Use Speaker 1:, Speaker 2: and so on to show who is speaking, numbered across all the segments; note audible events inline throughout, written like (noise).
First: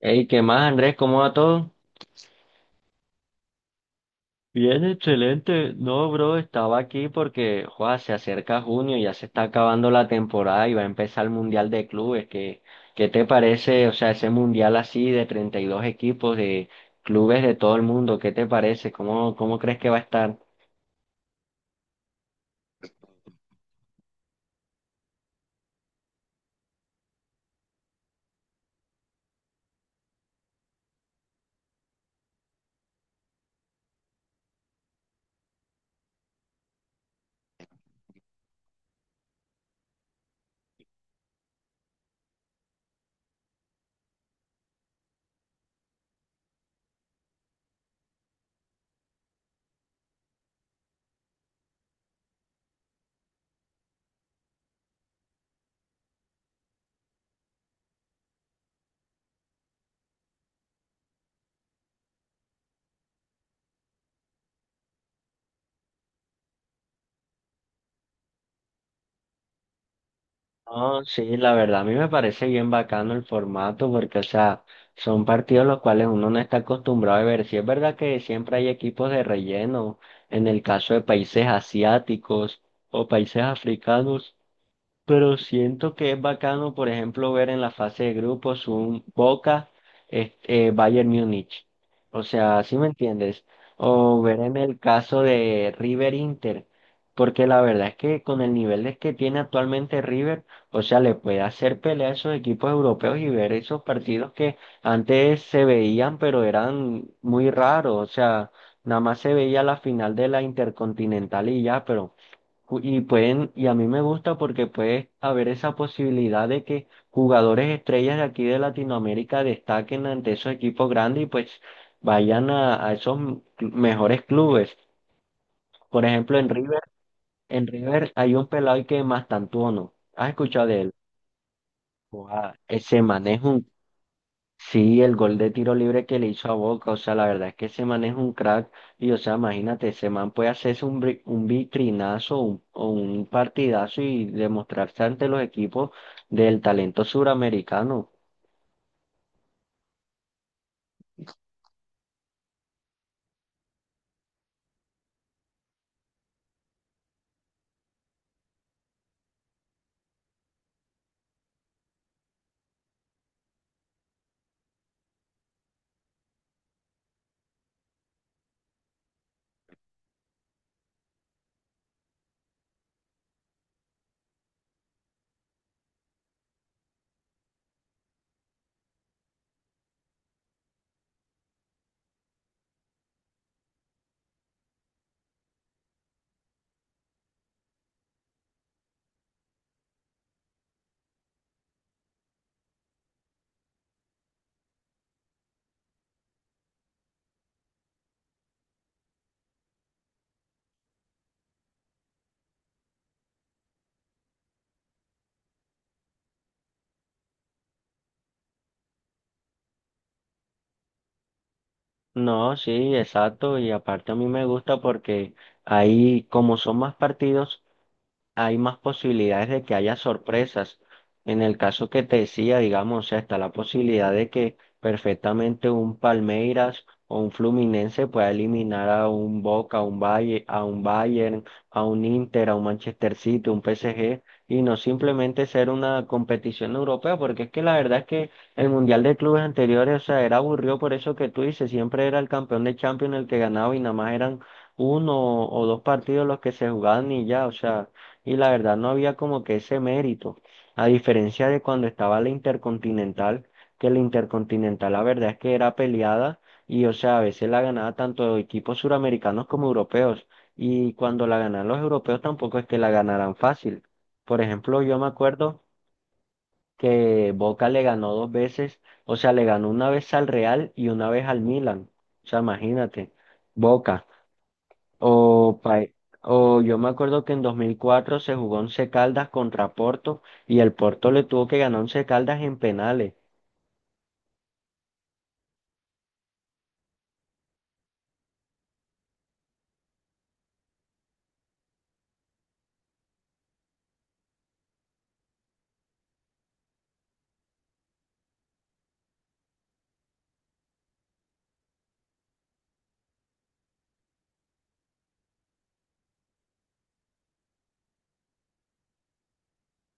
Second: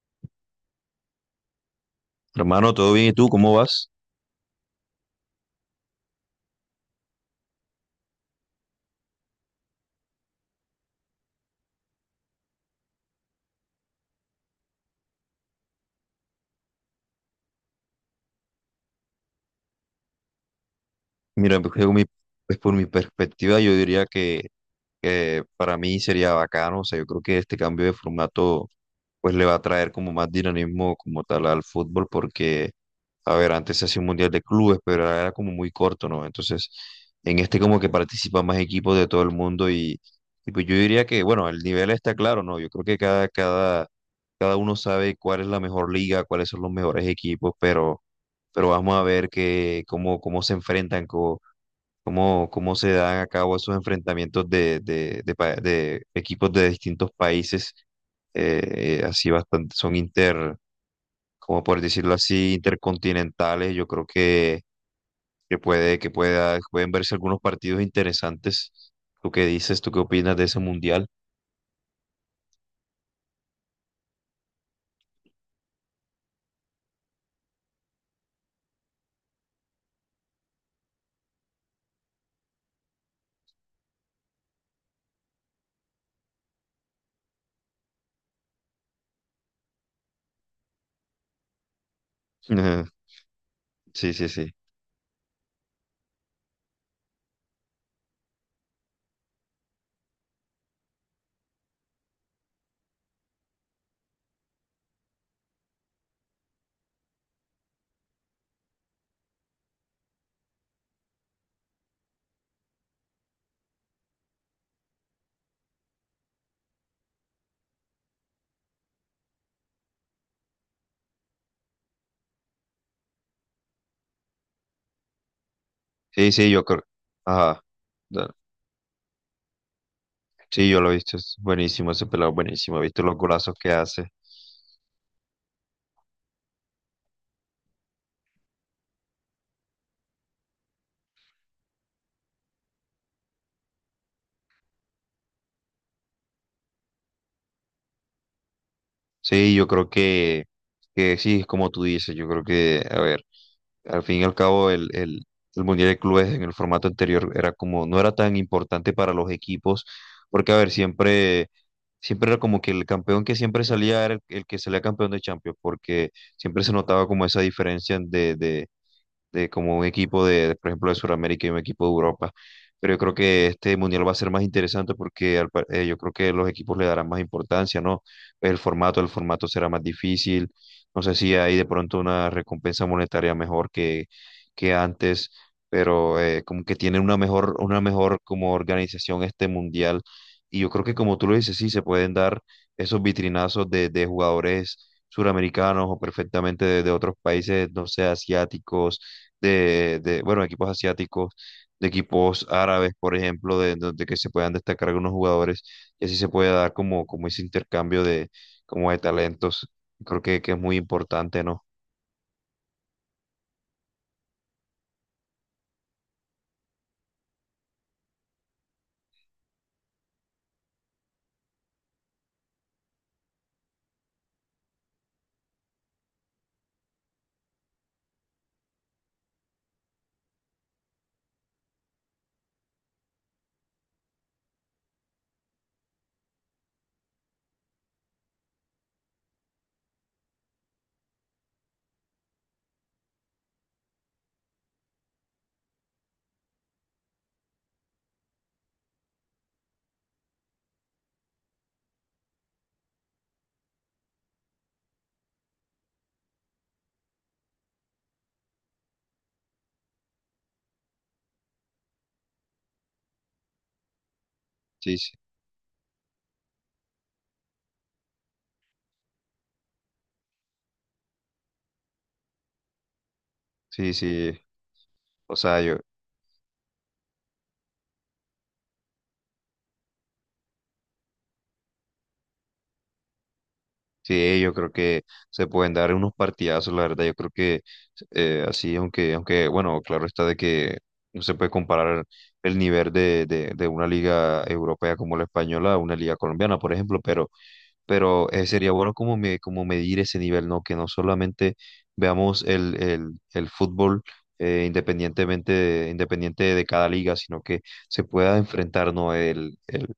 Speaker 1: Hey, ¿qué más, Andrés? ¿Cómo va todo?
Speaker 2: Hermano, ¿todo bien? ¿Y tú cómo vas?
Speaker 1: Bien, excelente. No, bro, estaba aquí porque, joa, se acerca junio, ya se está acabando la temporada y va a empezar el Mundial de Clubes. ¿Qué te parece? O sea, ese Mundial así de 32 equipos de clubes de todo el mundo, ¿qué te parece? ¿Cómo crees que va a estar?
Speaker 2: Mira, pues, por mi perspectiva, yo diría que para mí sería bacano, o sea, yo creo que este cambio de formato pues le va a traer como más dinamismo como tal al fútbol porque, a ver, antes se hacía un mundial de clubes, pero era como muy corto, ¿no? Entonces, en este como que participan más equipos de todo el mundo y pues yo diría que, bueno, el nivel está claro, ¿no? Yo creo que cada uno sabe cuál es la mejor liga, cuáles son los mejores equipos, pero vamos a ver que, cómo se enfrentan cómo se dan a cabo esos enfrentamientos de equipos de distintos países, así bastante, como por decirlo así, intercontinentales, yo creo que pueden verse algunos partidos interesantes. ¿Tú qué dices? ¿Tú qué opinas de ese
Speaker 1: No,
Speaker 2: mundial?
Speaker 1: sí, la verdad a mí me parece bien bacano el formato porque, o sea, son partidos los cuales uno no está acostumbrado a ver. Sí es verdad que siempre hay equipos de relleno, en el caso de países asiáticos o países africanos. Pero siento que es bacano, por ejemplo, ver en la fase de grupos un Boca, Bayern Múnich. O
Speaker 2: (laughs)
Speaker 1: sea, ¿sí
Speaker 2: Ujú.
Speaker 1: me entiendes?
Speaker 2: Sí,
Speaker 1: O
Speaker 2: sí,
Speaker 1: ver
Speaker 2: sí.
Speaker 1: en el caso de River Inter. Porque la verdad es que con el que tiene actualmente River, o sea, le puede hacer pelea a esos equipos europeos y ver esos partidos que antes se veían, pero eran muy raros. O sea, nada más se veía la final de la Intercontinental y ya, pero. Y pueden, y a mí me gusta porque puede haber esa posibilidad de que jugadores estrellas de aquí de Latinoamérica destaquen ante esos equipos grandes y pues vayan a esos mejores clubes. Por
Speaker 2: Sí,
Speaker 1: ejemplo,
Speaker 2: sí, yo creo. Ajá.
Speaker 1: En River
Speaker 2: Da-
Speaker 1: hay un pelado que es Mastantuono. ¿Has escuchado
Speaker 2: Sí,
Speaker 1: de
Speaker 2: yo lo
Speaker 1: él?
Speaker 2: he visto. Es buenísimo ese pelado,
Speaker 1: Guau,
Speaker 2: buenísimo. He
Speaker 1: ese
Speaker 2: visto los
Speaker 1: man es
Speaker 2: golazos
Speaker 1: un.
Speaker 2: que hace.
Speaker 1: Sí, el gol de tiro libre que le hizo a Boca, o sea, la verdad es que ese man es un crack y, o sea, imagínate, ese man puede hacerse un, un vitrinazo o un partidazo y demostrarse ante los equipos del talento suramericano.
Speaker 2: Sí, yo creo que sí, es como tú dices, yo creo que, a ver, al fin y al cabo el Mundial de Clubes en el formato anterior era como, no era tan importante para los equipos, porque a ver, siempre era como que el campeón que siempre salía era el que salía campeón de Champions, porque siempre se notaba como esa diferencia de como un equipo de, por ejemplo, de Sudamérica y un equipo de Europa. Pero yo creo que este mundial va a ser más interesante porque yo creo que los equipos le darán más importancia, ¿no? Pues el formato, el formato será más difícil. No sé si hay de pronto una recompensa monetaria mejor que antes, pero como que tiene una mejor como organización este mundial. Y yo creo que como tú lo dices, sí, se pueden dar esos vitrinazos de jugadores suramericanos o perfectamente de otros países, no sé, asiáticos de, bueno, equipos asiáticos, de equipos árabes, por ejemplo, de, donde que se puedan destacar algunos jugadores y así se puede dar como, como ese intercambio de, como de talentos. Creo que es muy importante, ¿no?
Speaker 1: No, sí, exacto, y aparte a mí me gusta porque ahí, como son más partidos, hay más posibilidades de que haya sorpresas. En el caso que te decía, digamos, o sea, está la posibilidad de que perfectamente un Palmeiras o un Fluminense pueda eliminar a un Boca, a un Valle, a un Bayern, a un Inter, a un Manchester City, un PSG, y no simplemente ser una competición europea, porque es que la verdad es que el Mundial de Clubes anteriores, o sea, era aburrido por eso que tú dices, siempre era el campeón de Champions el que ganaba y nada más eran uno o dos partidos los que se jugaban y ya, o sea y la verdad no había como que ese mérito, a diferencia de cuando estaba la Intercontinental, que la Intercontinental la verdad es que era peleada y o sea, a veces la ganaba tanto equipos suramericanos como europeos y cuando la ganan los europeos tampoco es que la ganaran fácil. Por ejemplo, yo
Speaker 2: Sí,
Speaker 1: me
Speaker 2: sí,
Speaker 1: acuerdo que Boca le ganó dos veces, o sea, le ganó una vez al Real y una vez al Milan. O sea, imagínate,
Speaker 2: sí,
Speaker 1: Boca.
Speaker 2: sí.
Speaker 1: O,
Speaker 2: O sea, yo,
Speaker 1: o yo me acuerdo que en 2004 se jugó Once Caldas contra Porto y el Porto le tuvo que ganar Once Caldas en penales.
Speaker 2: sí, yo creo que se pueden dar unos partidazos, la verdad, yo creo que así, aunque, bueno, claro está de que no se puede comparar el nivel de una liga europea como la española a una liga colombiana, por ejemplo, pero sería bueno como, me, como medir ese nivel, ¿no? Que no solamente veamos el fútbol independientemente de, independiente de cada liga, sino que se pueda enfrentar, ¿no?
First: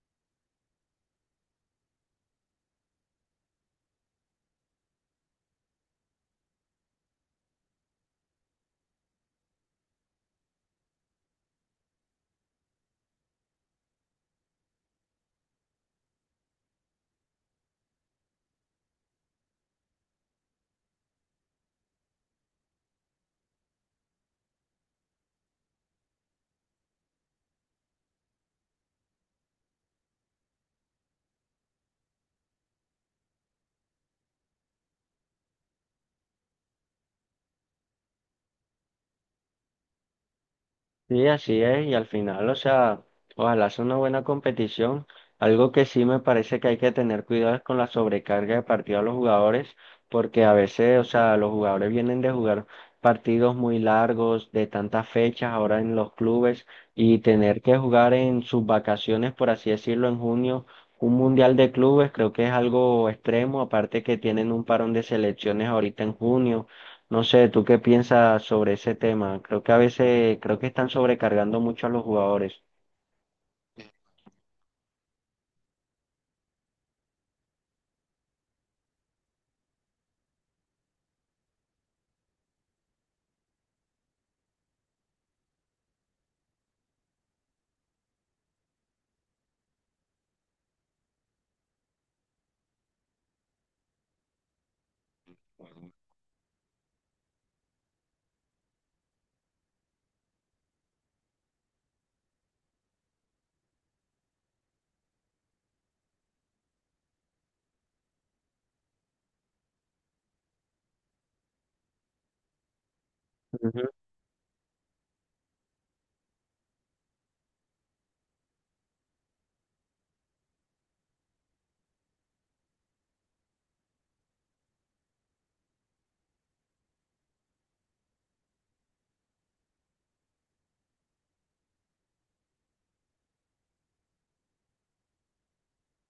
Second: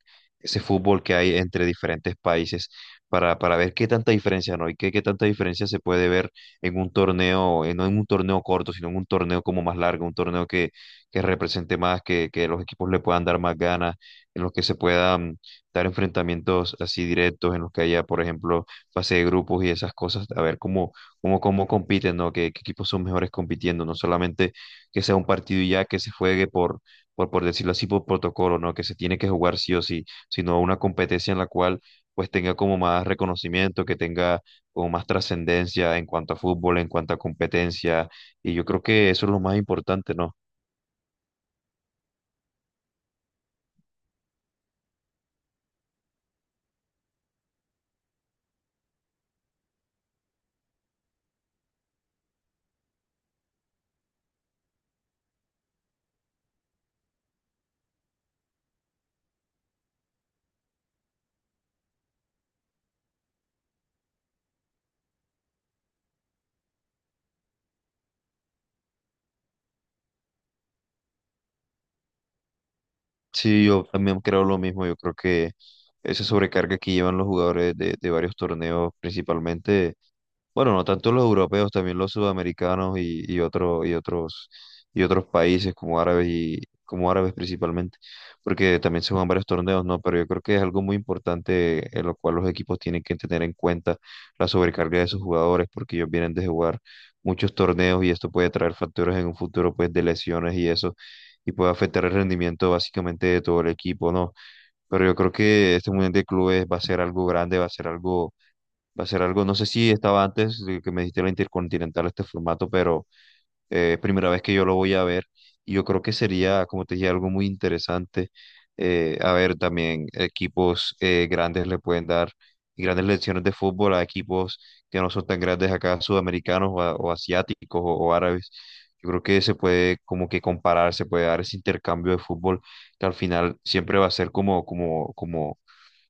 Speaker 2: Ese fútbol que hay entre diferentes países para ver qué tanta diferencia, ¿no? Y qué tanta diferencia se puede ver en un torneo, no en un torneo corto, sino en un torneo como más largo, un torneo que represente más, que los equipos le puedan dar más ganas, en los que se puedan dar enfrentamientos así directos en los que haya, por ejemplo, fase de grupos y esas cosas, a ver cómo compiten, ¿no? Qué equipos son mejores compitiendo? No solamente que sea un partido y ya que se juegue por decirlo así, por protocolo, ¿no? Que se tiene que jugar sí o sí, sino una competencia en la cual pues tenga como más reconocimiento, que tenga como más trascendencia en cuanto a fútbol, en cuanto a competencia, y yo creo que eso es lo más importante, ¿no?
Speaker 1: Sí, así es, y al final, o sea, ojalá sea una buena competición. Algo que sí me parece que hay que tener cuidado es con la sobrecarga de partido a los jugadores, porque a veces, o sea, los jugadores vienen de jugar partidos muy largos, de tantas fechas ahora en los clubes, y tener que jugar en sus vacaciones, por así decirlo, en junio, un mundial de clubes, creo que es algo extremo, aparte que tienen un parón de selecciones ahorita en junio. No sé, ¿tú qué piensas sobre ese tema? Creo que a veces, creo que están sobrecargando mucho a los jugadores.
Speaker 2: Sí, yo también creo lo mismo. Yo creo que esa sobrecarga que llevan los jugadores de varios torneos, principalmente, bueno, no tanto los europeos, también los sudamericanos y otros países como árabes y como árabes principalmente, porque también se juegan varios torneos, ¿no? Pero yo creo que es algo muy importante en lo cual los equipos tienen que tener en cuenta la sobrecarga de sus jugadores, porque ellos vienen de jugar muchos torneos y esto puede traer factores en un futuro, pues, de lesiones y eso y puede afectar el rendimiento básicamente de todo el equipo, ¿no? Pero yo creo que este Mundial de Clubes va a ser algo grande, va a ser algo, va a ser algo, no sé si estaba antes de que me dijiste la Intercontinental este formato, pero primera vez que yo lo voy a ver. Y yo creo que sería, como te dije, algo muy interesante. A ver, también equipos grandes le pueden dar grandes lecciones de fútbol a equipos que no son tan grandes acá, sudamericanos o asiáticos o árabes. Yo creo que se puede como que comparar, se puede dar ese intercambio de fútbol que al final siempre va a ser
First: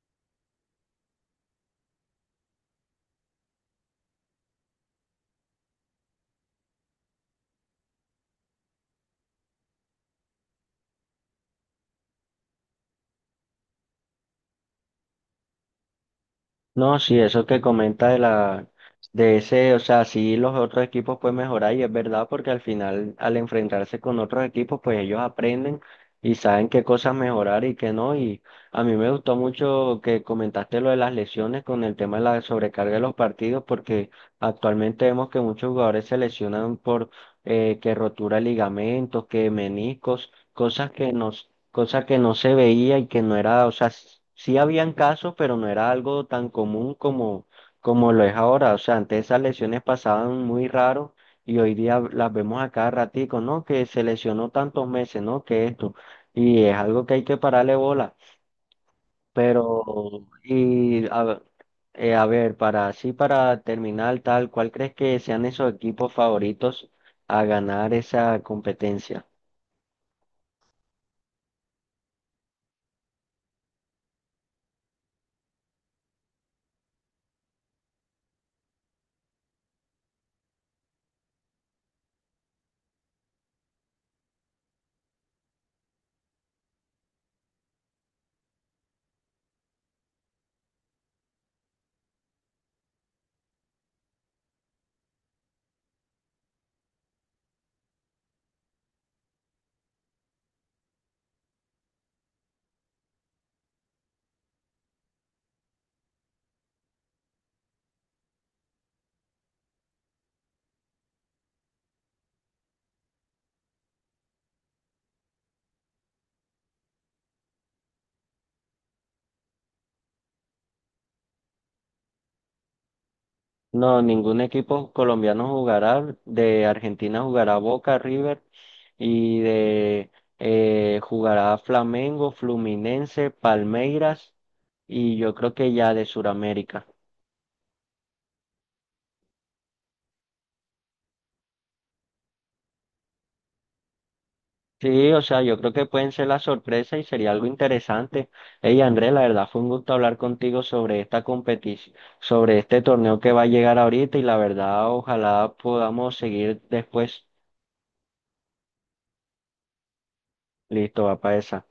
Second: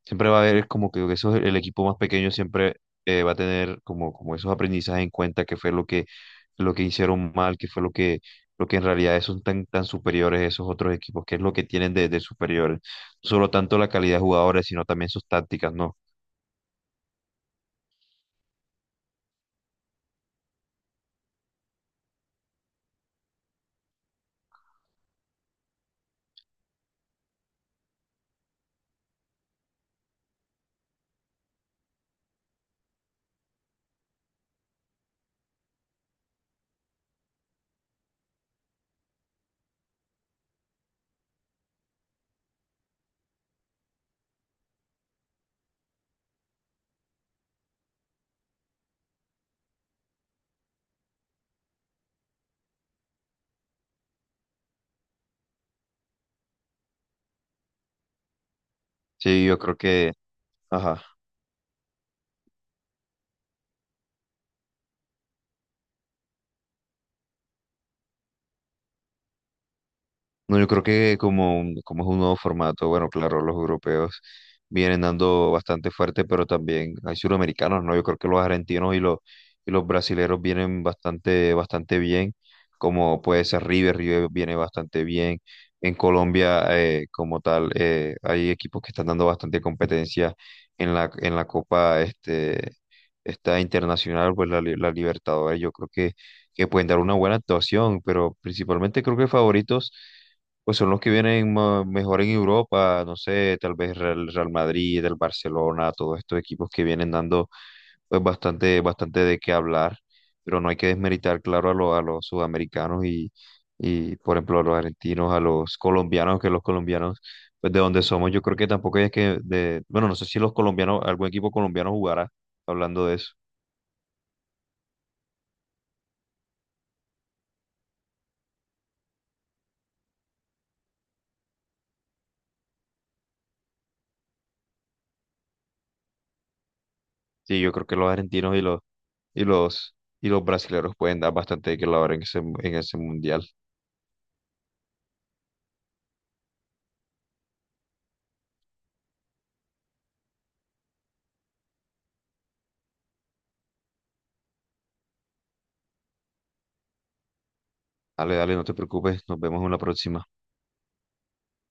Speaker 2: siempre va a haber como que eso, el equipo más pequeño siempre va a tener como, como esos aprendizajes en cuenta que fue lo que hicieron mal, que fue lo que en realidad son tan, tan superiores a esos otros equipos, que es lo que tienen de superiores. No solo tanto la calidad de jugadores, sino también sus tácticas, ¿no?
Speaker 1: No, sí, eso que comenta de ese, o sea, sí los otros equipos pueden mejorar y es verdad porque al final al enfrentarse con otros equipos pues ellos aprenden y saben qué cosas mejorar y qué no y a mí me gustó mucho que comentaste lo de las lesiones con el tema de la sobrecarga de los partidos porque actualmente vemos que muchos jugadores se lesionan por que rotura de ligamentos, que meniscos, cosa que no se veía y que no era, o sea, sí habían casos, pero no era algo tan común como, como lo es ahora. O sea, antes esas lesiones pasaban muy raro y hoy día las vemos a cada ratico, ¿no? Que se lesionó tantos meses, ¿no? Que esto. Y es algo que hay que pararle bola.
Speaker 2: Sí, yo creo que,
Speaker 1: Pero,
Speaker 2: ajá.
Speaker 1: a ver, para así, para terminar tal, ¿cuál crees que sean esos equipos favoritos a ganar esa competencia?
Speaker 2: No, yo creo que como, como es un nuevo formato, bueno, claro, los europeos vienen dando bastante fuerte, pero también hay suramericanos, ¿no? Yo creo que los argentinos y los brasileros vienen bastante, bastante bien, como puede ser River, River viene bastante bien. En Colombia, como tal, hay equipos que están dando bastante competencia en la Copa este, esta internacional, pues la Libertadores, yo creo que pueden dar una buena actuación, pero principalmente creo que favoritos. Pues son los que vienen mejor en Europa, no sé, tal vez Real Madrid, el Barcelona, todos estos equipos que vienen dando pues bastante, bastante de qué hablar, pero no hay que desmeritar, claro, a los sudamericanos y, por ejemplo, a los argentinos, a los colombianos, pues de donde somos, yo creo que tampoco es que, de, bueno, no sé si los colombianos, algún equipo colombiano jugará hablando de eso.
Speaker 1: No, ningún equipo colombiano jugará. De Argentina jugará Boca, River y de jugará Flamengo, Fluminense, Palmeiras y yo creo que ya de Sudamérica.
Speaker 2: Sí, yo creo que los argentinos y los, y los brasileños pueden dar bastante de qué hablar en ese mundial.
Speaker 1: Sí, o sea, yo creo que pueden ser la sorpresa y sería algo interesante. Hey, Andrés, la verdad fue un gusto hablar contigo sobre esta competición, sobre este torneo que va a llegar ahorita y la verdad ojalá podamos seguir después.
Speaker 2: Dale, dale, no te preocupes, nos vemos en la próxima.
Speaker 1: Listo, va para esa.